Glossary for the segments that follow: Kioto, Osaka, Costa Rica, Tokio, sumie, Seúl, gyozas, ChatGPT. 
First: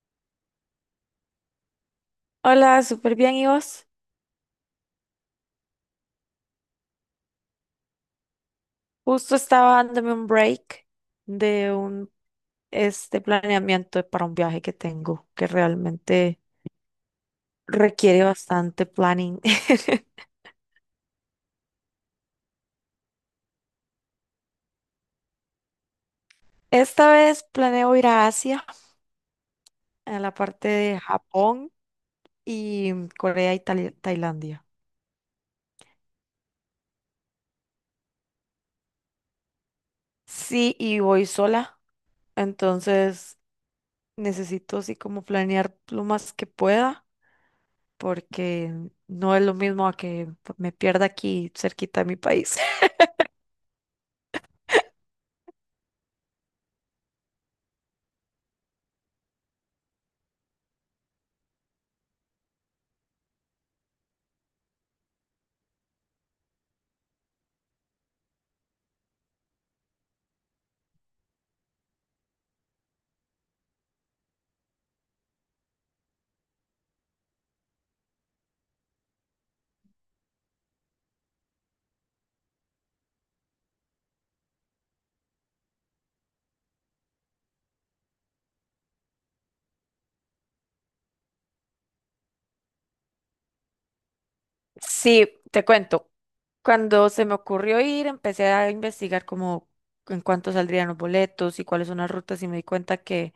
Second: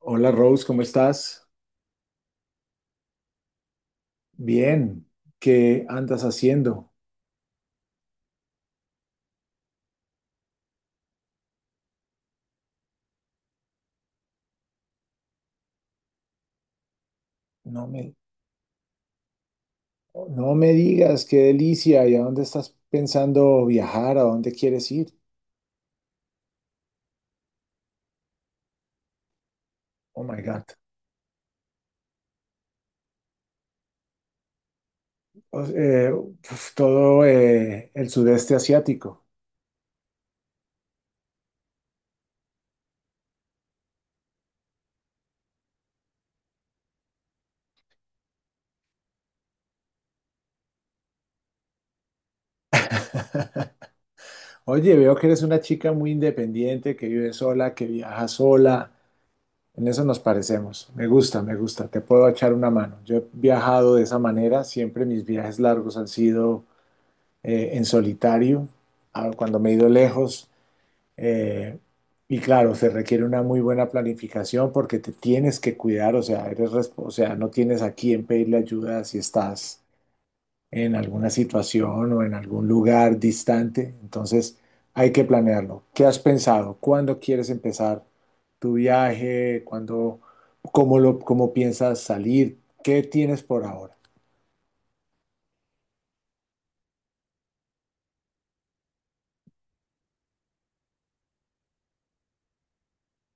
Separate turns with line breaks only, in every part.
Hola Rose, ¿cómo estás?
Hola, súper bien, ¿y vos?
Bien, ¿qué andas haciendo?
Justo estaba dándome un break de un planeamiento para un viaje que tengo, que realmente
No me,
requiere bastante planning.
no me digas, qué delicia, ¿y a dónde estás pensando viajar? ¿A dónde quieres ir?
Esta vez planeo ir a Asia, a
Oh
la
my God.
parte de Japón y Corea y Tailandia.
Uf, todo el sudeste asiático.
Sí, y voy sola, entonces necesito así como planear lo más que pueda, porque no es lo mismo a que me pierda aquí cerquita de mi país.
Oye, veo que eres una chica muy independiente, que vive sola, que viaja sola. En eso nos parecemos. Me gusta, me gusta. Te puedo echar una mano. Yo he viajado de esa manera. Siempre mis viajes largos han sido en solitario, cuando me he ido lejos. eh, y claro, se requiere una muy buena planificación porque te tienes que cuidar, o sea, eres, o sea, no tienes a quién pedirle ayuda si estás en alguna situación o en algún lugar distante. Entonces, hay que planearlo. ¿Qué has pensado? ¿Cuándo quieres empezar tu viaje? ¿Cuándo, cómo lo, cómo piensas salir? ¿Qué tienes por ahora?
Sí, te cuento. Cuando se me ocurrió ir, empecé a investigar como en cuánto saldrían los boletos y cuáles son las rutas y me di cuenta que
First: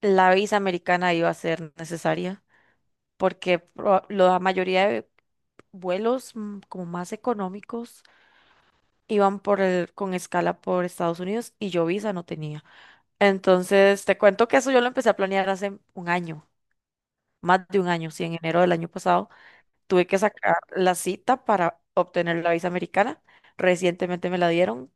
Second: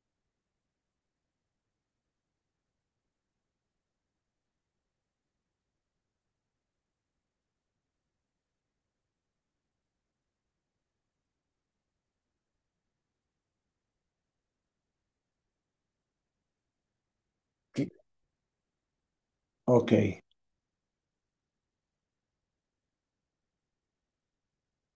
la visa americana iba a ser necesaria porque la mayoría de vuelos como más económicos iban con escala por Estados Unidos y yo visa no tenía. Entonces, te cuento que eso yo lo empecé a planear hace un año, más de un
¿Qué-
año, sí, en enero del año pasado.
Ok.
Tuve que sacar la cita para obtener la visa americana. Recientemente me la dieron,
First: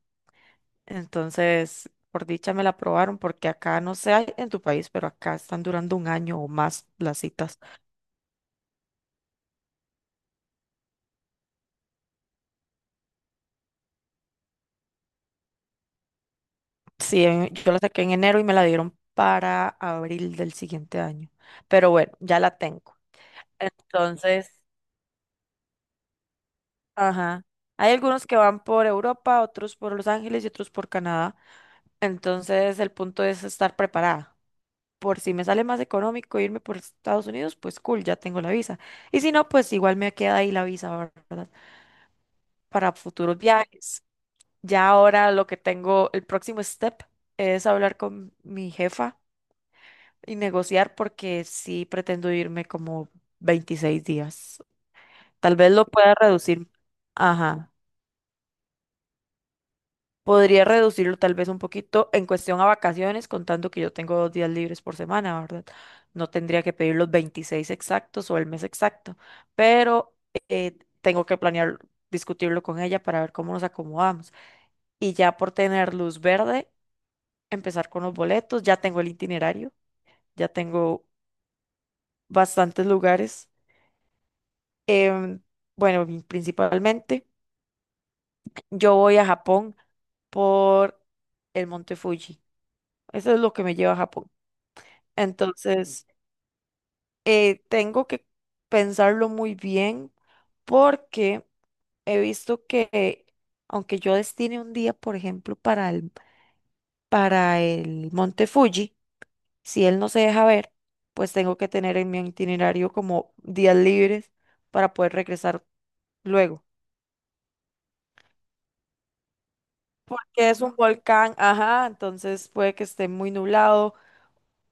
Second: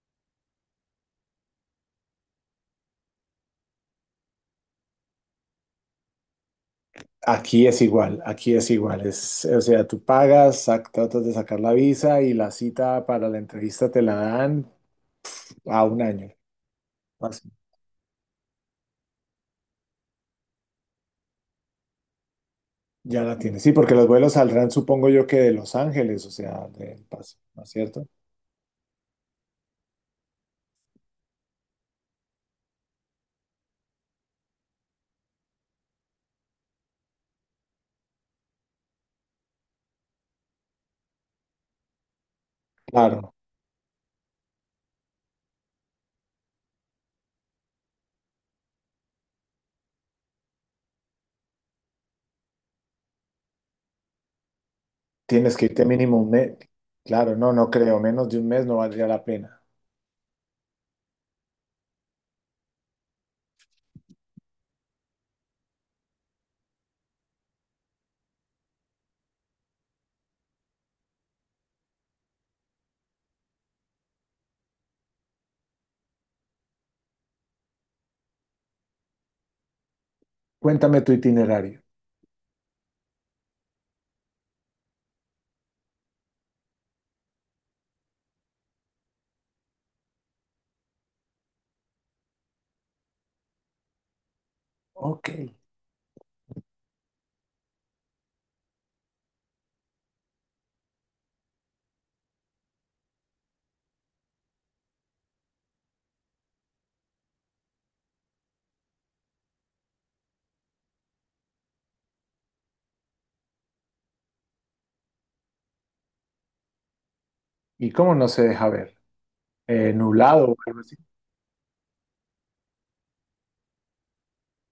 entonces por dicha me la aprobaron porque acá no sé hay en tu país, pero acá están durando un año o más las citas.
Aquí es igual, aquí es igual. Es, o sea, tú pagas, tratas de sacar la visa y la cita para la entrevista te la dan a un año.
Sí, en-
Así,
yo la saqué en enero y me la dieron para abril del siguiente año. Pero bueno, ya la tengo.
ya la tienes. Sí, porque los vuelos
Entonces,
saldrán, supongo yo, que de Los Ángeles, o sea, del Paso,
ajá.
¿no es
Hay
cierto?
algunos que van por Europa, otros por Los Ángeles y otros por Canadá. Entonces, el punto es estar preparada, por si me sale más económico irme por Estados Unidos, pues cool, ya tengo la visa. Y si no, pues igual me queda ahí la visa, ¿verdad? Para
Claro,
futuros viajes. Ya ahora lo que tengo, el próximo step es hablar con mi jefa y negociar porque sí pretendo irme como 26 días.
tienes
Tal
que
vez
irte
lo pueda
mínimo un mes.
reducir.
Claro, no, no
Ajá.
creo, menos de un mes no valdría la pena.
Podría reducirlo tal vez un poquito en cuestión a vacaciones, contando que yo tengo 2 días libres por semana, ¿verdad? No tendría que pedir los 26 exactos o el mes exacto, pero tengo que planear, discutirlo con ella para ver cómo nos acomodamos. Y ya por tener luz verde, empezar con los boletos, ya tengo el itinerario, ya
Cuéntame
tengo
tu itinerario.
bastantes lugares. Em, bueno, principalmente yo voy a Japón por el Monte Fuji. Eso es lo que me lleva a Japón.
Ok.
Entonces, tengo que pensarlo muy bien porque he visto que aunque yo destine un día, por ejemplo, para el Monte Fuji, si él no se deja ver, pues tengo que tener en mi itinerario como días libres para poder regresar luego.
¿Y cómo no se deja ver? Nublado
Que
o algo.
es un volcán, ajá, entonces puede que esté muy nublado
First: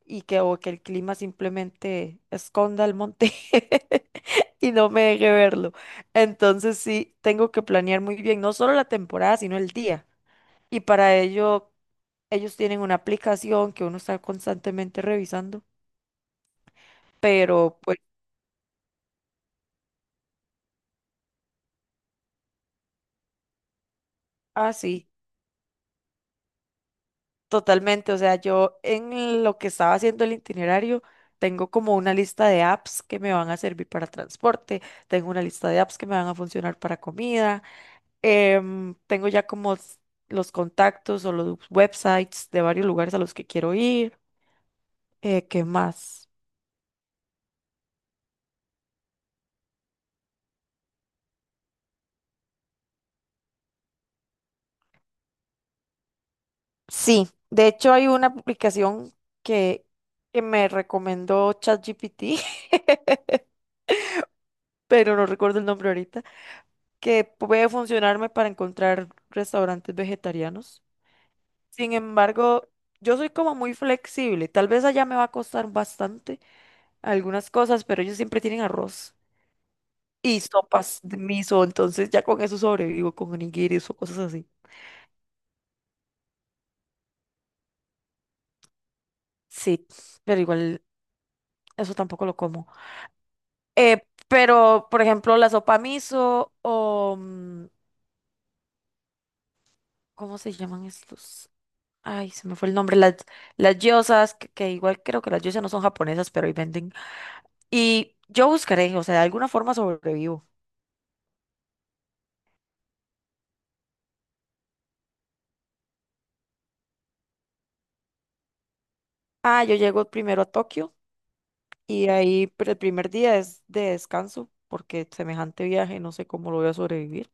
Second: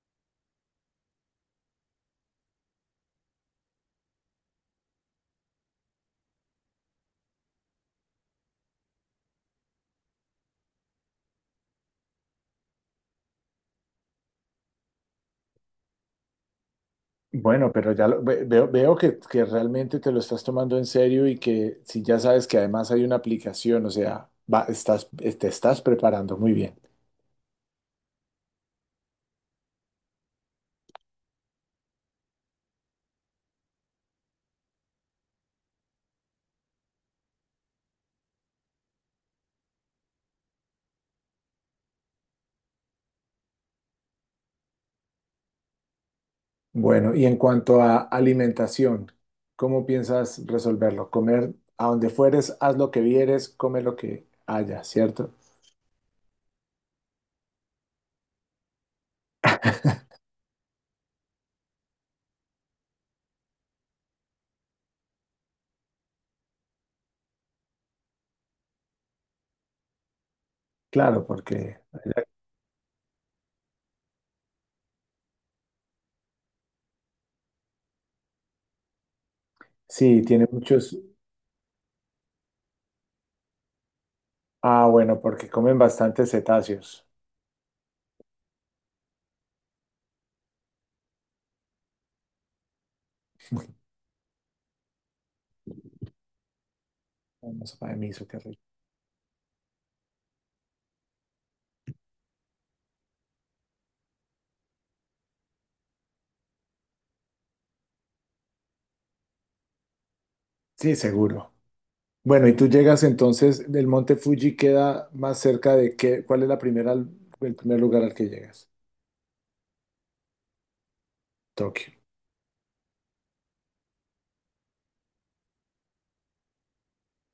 y que, o que el clima simplemente esconda el monte y no me deje verlo. Entonces sí, tengo que planear muy bien, no solo la temporada, sino el día. Y para ello, ellos tienen una aplicación que uno está constantemente revisando,
Bueno,
pero
pero
pues
ya veo que realmente te lo estás tomando en serio y que si ya sabes que además hay una aplicación, o sea, va, estás,
así,
te estás preparando muy bien.
totalmente. O sea, yo en lo que estaba haciendo el itinerario, tengo como una lista de apps que me van a servir para transporte, tengo una lista de apps que me van a funcionar para comida. Tengo ya como los contactos o los websites de varios lugares a los que quiero ir. ¿Qué más?
Bueno, y en cuanto a alimentación, ¿cómo piensas resolverlo? Comer a donde fueres, haz lo que vieres, come lo que haya, ¿cierto?
Sí, de hecho hay una aplicación que, que me recomendó ChatGPT, pero no recuerdo el nombre ahorita, que puede funcionarme para encontrar restaurantes vegetarianos.
Claro, porque
Sin embargo, yo soy como muy flexible. Tal vez allá me va a costar bastante algunas cosas, pero ellos siempre tienen arroz
sí,
y
tiene muchos.
sopas de miso, entonces ya con eso sobrevivo, con onigiris o cosas así.
Ah, bueno, porque comen bastantes cetáceos.
Sí, pero igual eso tampoco lo como. Pero, por ejemplo, la sopa miso o
Una sopa de miso, qué rico.
¿cómo se llaman estos? Ay, se me fue el nombre. Las gyozas, que igual creo que las gyozas no son japonesas, pero ahí venden. Y yo buscaré, o sea, de alguna forma sobrevivo.
Sí, seguro. Bueno, y tú llegas entonces, del monte Fuji queda más cerca de qué, ¿cuál es la primera, el primer lugar al que llegas?
Ah, yo llego primero a Tokio
Tokio.
y ahí pero el primer día es de descanso porque semejante viaje no sé cómo lo voy a sobrevivir.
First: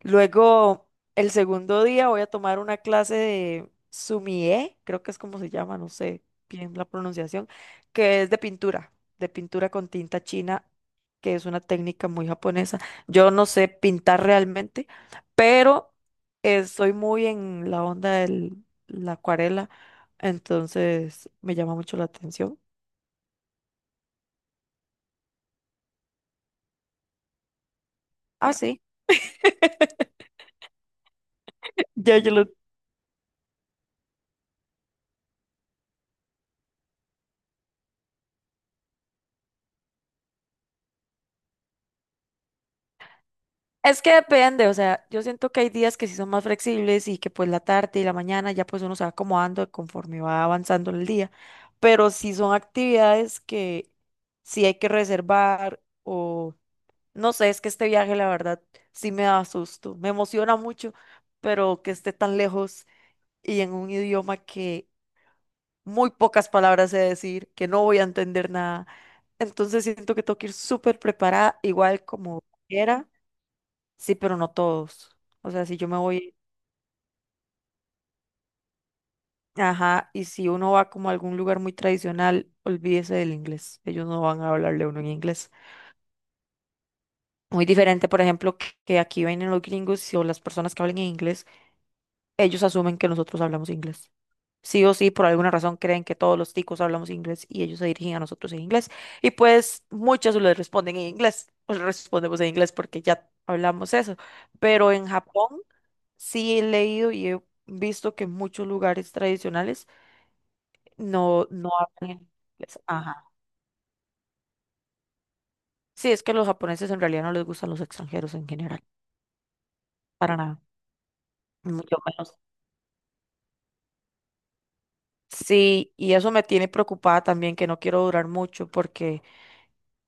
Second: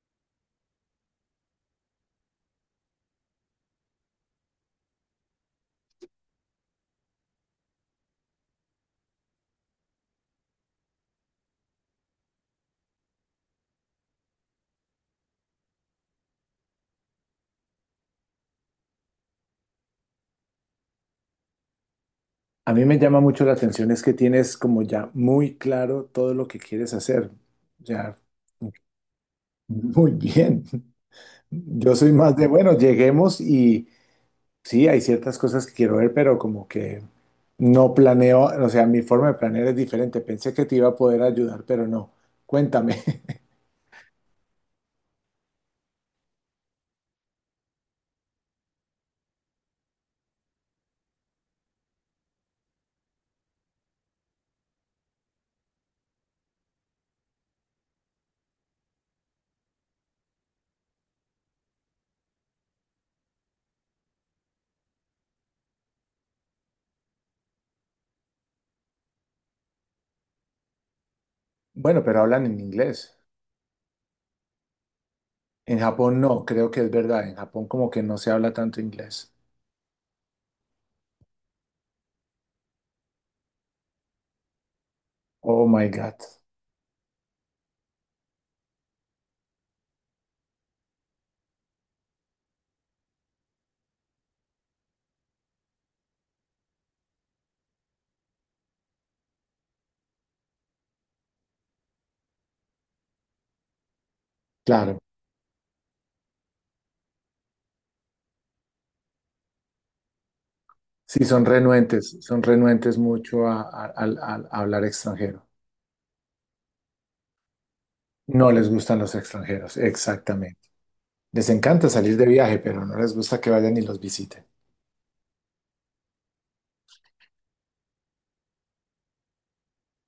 Luego, el segundo día voy a tomar una clase de sumie, creo que es como se llama, no sé bien la pronunciación, que es de pintura con tinta china, que es una técnica muy japonesa. Yo no sé pintar realmente, pero estoy muy en la onda de la acuarela, entonces me llama mucho la atención.
A mí me llama mucho la atención es que tienes como ya muy claro todo lo que quieres hacer. Ya,
Ah, sí,
muy bien. Yo soy
ya yo
más
lo.
de, bueno, lleguemos y, sí, hay ciertas cosas que quiero ver, pero como que no planeo, o sea, mi forma de planear es diferente. Pensé que te iba a poder ayudar, pero no. Cuéntame.
Es que depende, o sea, yo siento que hay días que sí son más flexibles y que pues la tarde y la mañana ya pues uno se va acomodando conforme va avanzando el día, pero sí son actividades que sí hay que reservar o no sé, es que este viaje la verdad sí me da susto, me emociona mucho, pero que esté tan lejos y en un idioma que muy pocas palabras sé decir, que no voy a entender nada, entonces siento que tengo que ir súper preparada,
Bueno,
igual
pero
como
hablan en
quiera.
inglés.
Sí, pero no todos. O sea, si
En
yo me
Japón
voy,
no, creo que es verdad. En Japón como que no se habla tanto inglés.
ajá, y si uno va como a algún lugar muy tradicional, olvídese del inglés. Ellos no van a hablarle a uno en inglés.
Oh my God.
Muy diferente, por ejemplo, que aquí vienen los gringos y- o las personas que hablan en inglés, ellos asumen que nosotros hablamos inglés. Sí o sí, por alguna razón creen que todos los ticos hablamos inglés y ellos se dirigen a nosotros en inglés. Y pues muchos les responden en inglés, o les respondemos en inglés porque ya hablamos eso. Pero
Claro.
en Japón sí he leído y he visto que en muchos lugares tradicionales
Sí,
no hablan en
son
inglés.
renuentes
Ajá.
mucho al hablar extranjero.
Sí, es que los japoneses en realidad no les gustan los extranjeros
No
en
les
general,
gustan los extranjeros,
para nada,
exactamente. Les encanta
mucho
salir de
menos.
viaje, pero no les gusta que vayan y los visiten.
Sí, y eso me tiene preocupada también, que no quiero durar mucho porque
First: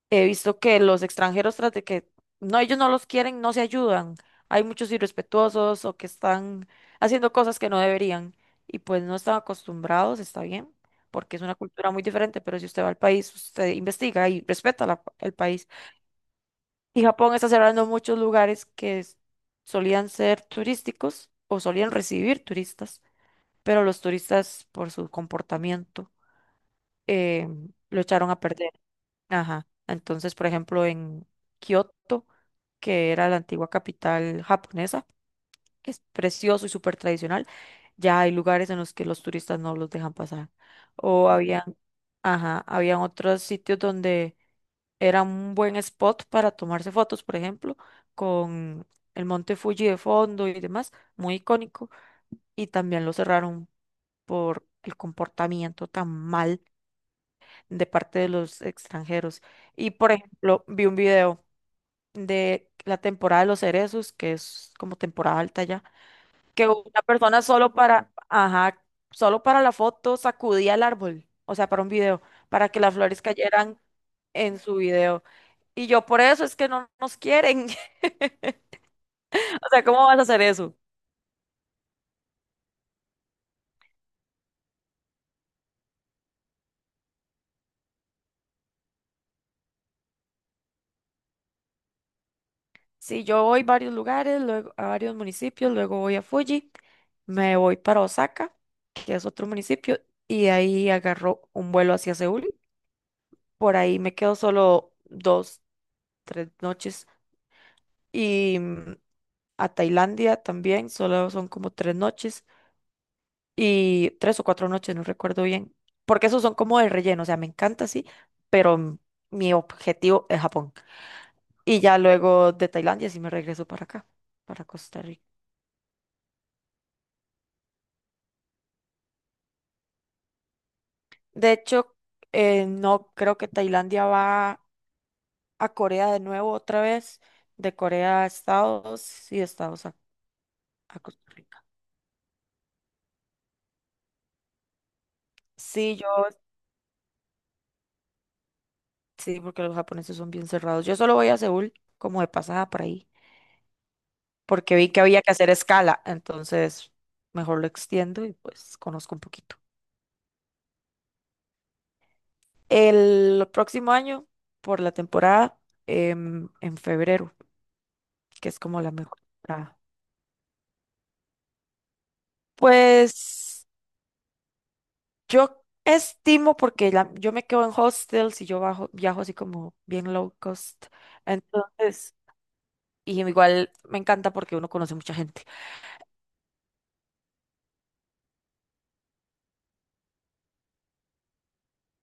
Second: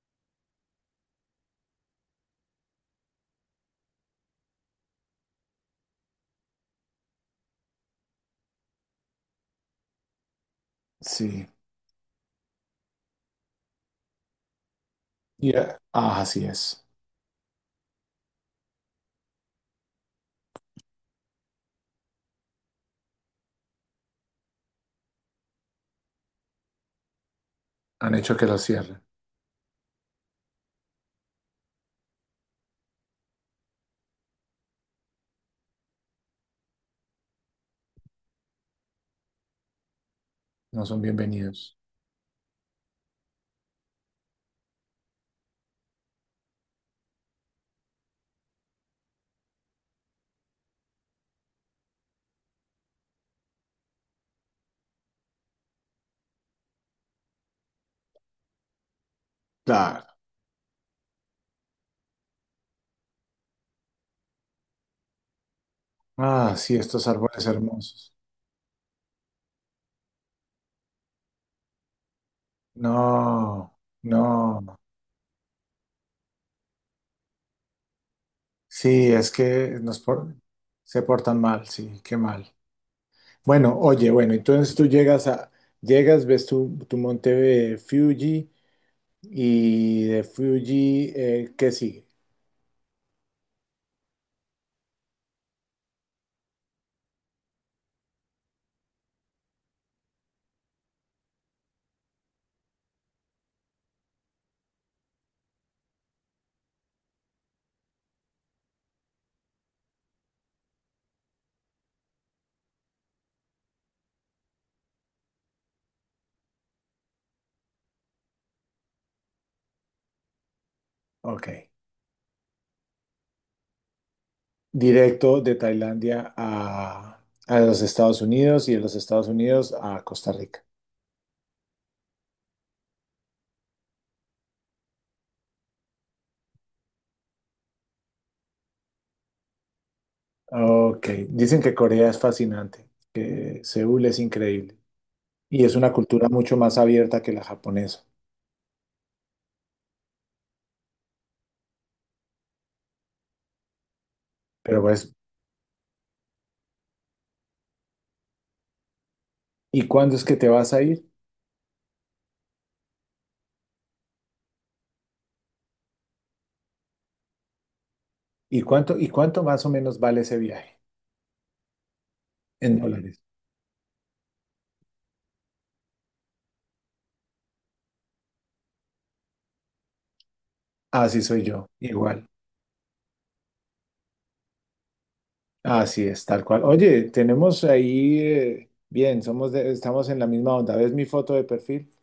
he visto que los extranjeros, tras de que no, ellos no los quieren, no se ayudan. Hay muchos irrespetuosos o que están haciendo cosas que no deberían y pues no están acostumbrados, está bien, porque es
Sí.
una cultura muy diferente, pero si usted va al país, usted investiga y respeta el país.
Yeah. Ah, así es.
Y Japón está cerrando muchos lugares que solían ser turísticos o solían recibir turistas, pero los turistas por su comportamiento eh, lo
Han
echaron
hecho
a
que lo
perder.
cierren.
Ajá. Entonces, por ejemplo, en Kioto, que era la antigua capital japonesa, que es precioso y súper tradicional, ya hay lugares en los que los turistas no los dejan pasar.
No son
O habían,
bienvenidos.
ajá, habían otros sitios donde era un buen spot para tomarse fotos, por ejemplo, con el monte Fuji de fondo y demás, muy icónico, y también lo cerraron por el comportamiento tan mal de parte de los extranjeros. Y,
Claro.
por ejemplo, vi un video de la temporada de los cerezos, que es como temporada alta ya,
Ah,
que
sí,
una
estos
persona
árboles
solo para,
hermosos.
ajá, solo para la foto sacudía el árbol, o sea, para un video, para que las flores
No,
cayeran en su
no.
video. Y yo por eso es que no nos quieren.
Sí, es
O
que
sea, ¿cómo vas a hacer eso?
se portan mal, sí, qué mal. Bueno, oye, bueno, entonces tú llegas, ves tu monte Fuji y de Fuji, ¿qué sigue?
Si yo voy a varios lugares, luego a varios municipios, luego voy a Fuji, me voy para Osaka, que es otro municipio, y de ahí agarro un vuelo hacia Seúl. Por ahí me quedo solo dos, 3 noches y a Tailandia también, solo son como 3 noches y 3 o 4 noches, no recuerdo bien, porque esos son como de relleno, o sea, me encanta, sí, pero mi objetivo es Japón.
Ok.
Y ya luego de Tailandia sí me regreso para acá, para Costa Rica.
Directo de Tailandia a los Estados Unidos y de los Estados Unidos a Costa Rica.
De hecho, no creo que Tailandia va a Corea de nuevo otra vez, de Corea a Estados y de Estados a
Ok,
Costa
dicen
Rica.
que Corea es fascinante, que Seúl es increíble y es una
Sí, yo,
cultura mucho más abierta que la japonesa.
sí, porque los japoneses son bien cerrados. Yo solo voy a Seúl como de pasada por ahí porque
Pero
vi que
pues,
había que hacer escala, entonces mejor lo extiendo y pues conozco un poquito.
¿y cuándo es que te vas a ir?
El próximo año, por la temporada, en febrero, que es
¿Y
como la
cuánto, y
mejor
cuánto más o
temporada.
menos vale ese viaje en dólares?
Pues yo estimo, porque yo me quedo en hostels y yo bajo, viajo así como bien low cost,
Así soy yo,
entonces,
igual.
y igual me encanta porque uno conoce mucha gente.
Así es, tal cual. Oye, tenemos ahí, bien, estamos en la misma onda. ¿Ves mi foto de perfil?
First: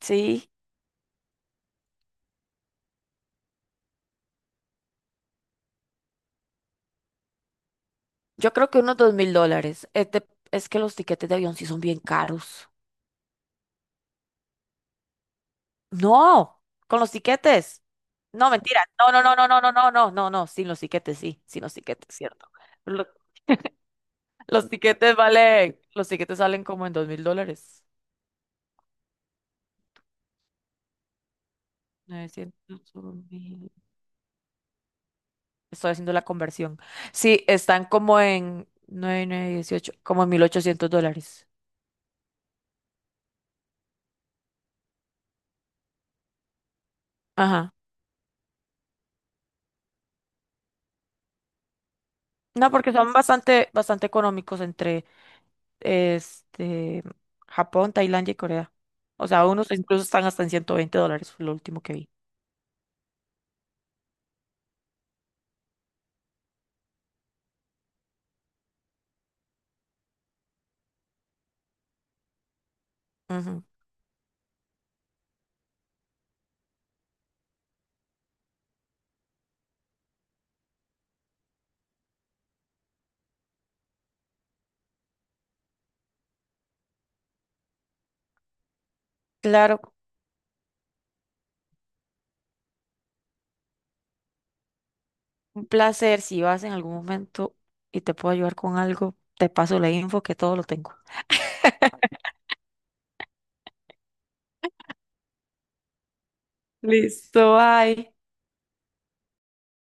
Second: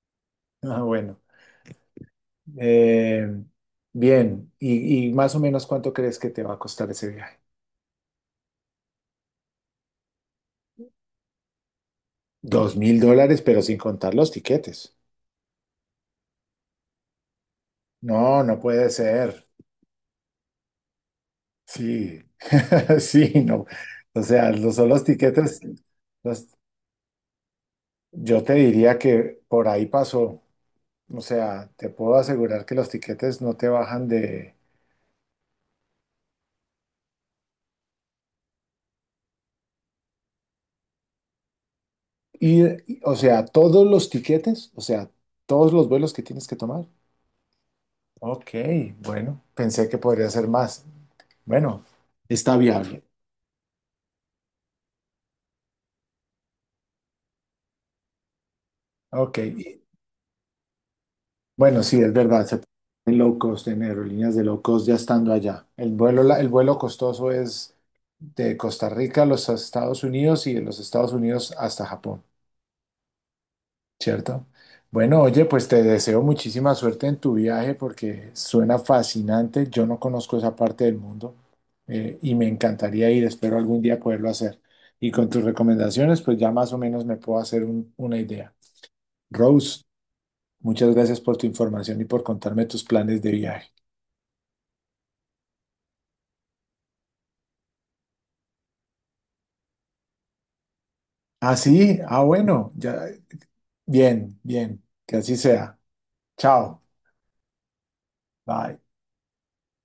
Sí,
Ah, bueno. Eh, Bien. ¿Y más o menos cuánto crees que te va a costar ese viaje?
yo creo que unos 2.000 dólares. Es que los tiquetes de avión sí son bien caros.
$2,000, pero sin contar los tiquetes.
No, con los tiquetes.
No,
No,
no
mentira.
puede
No, no, no,
ser.
no, no, no, no, no, no, no, sin los tiquetes, sí, sin los tiquetes,
Sí,
cierto. Lo-
sí, no. O sea,
Los
son los
tiquetes
tiquetes,
valen, los tiquetes
los-
salen como en 2.000 dólares.
yo te diría que por ahí pasó. O sea, te puedo asegurar que los
900 un
tiquetes no te
mil.
bajan de
Estoy haciendo la conversión. Sí, están como en 9 9, 18, como en 1.800 dólares.
ir, o sea, todos los tiquetes, o sea, todos los vuelos que tienes que tomar.
Ajá.
Ok, bueno, pensé que podría ser más. Bueno, está
No, porque
viable.
son bastante, bastante económicos entre este Japón, Tailandia y Corea. O
Ok,
sea, unos incluso están hasta en 120 dólares, fue lo último
bueno,
que
sí,
vi.
es verdad, se pueden low cost en aerolíneas de low cost ya estando allá. El vuelo costoso es de Costa Rica a los Estados Unidos y de los Estados Unidos hasta Japón,
Ujú.
¿cierto? Bueno, oye, pues te deseo muchísima suerte en tu viaje porque suena fascinante. Yo no conozco esa parte del mundo y me encantaría ir, espero algún día poderlo hacer. Y con tus recomendaciones, pues ya más o menos me puedo hacer una idea.
Claro,
Rose, muchas gracias por tu información y por contarme tus planes de viaje.
un placer. Si vas en algún momento y te puedo ayudar con algo, te paso la info que todo lo tengo.
Ah, sí, ah, bueno, ya, bien, bien, que así sea. Chao,
Listo, bye.
bye.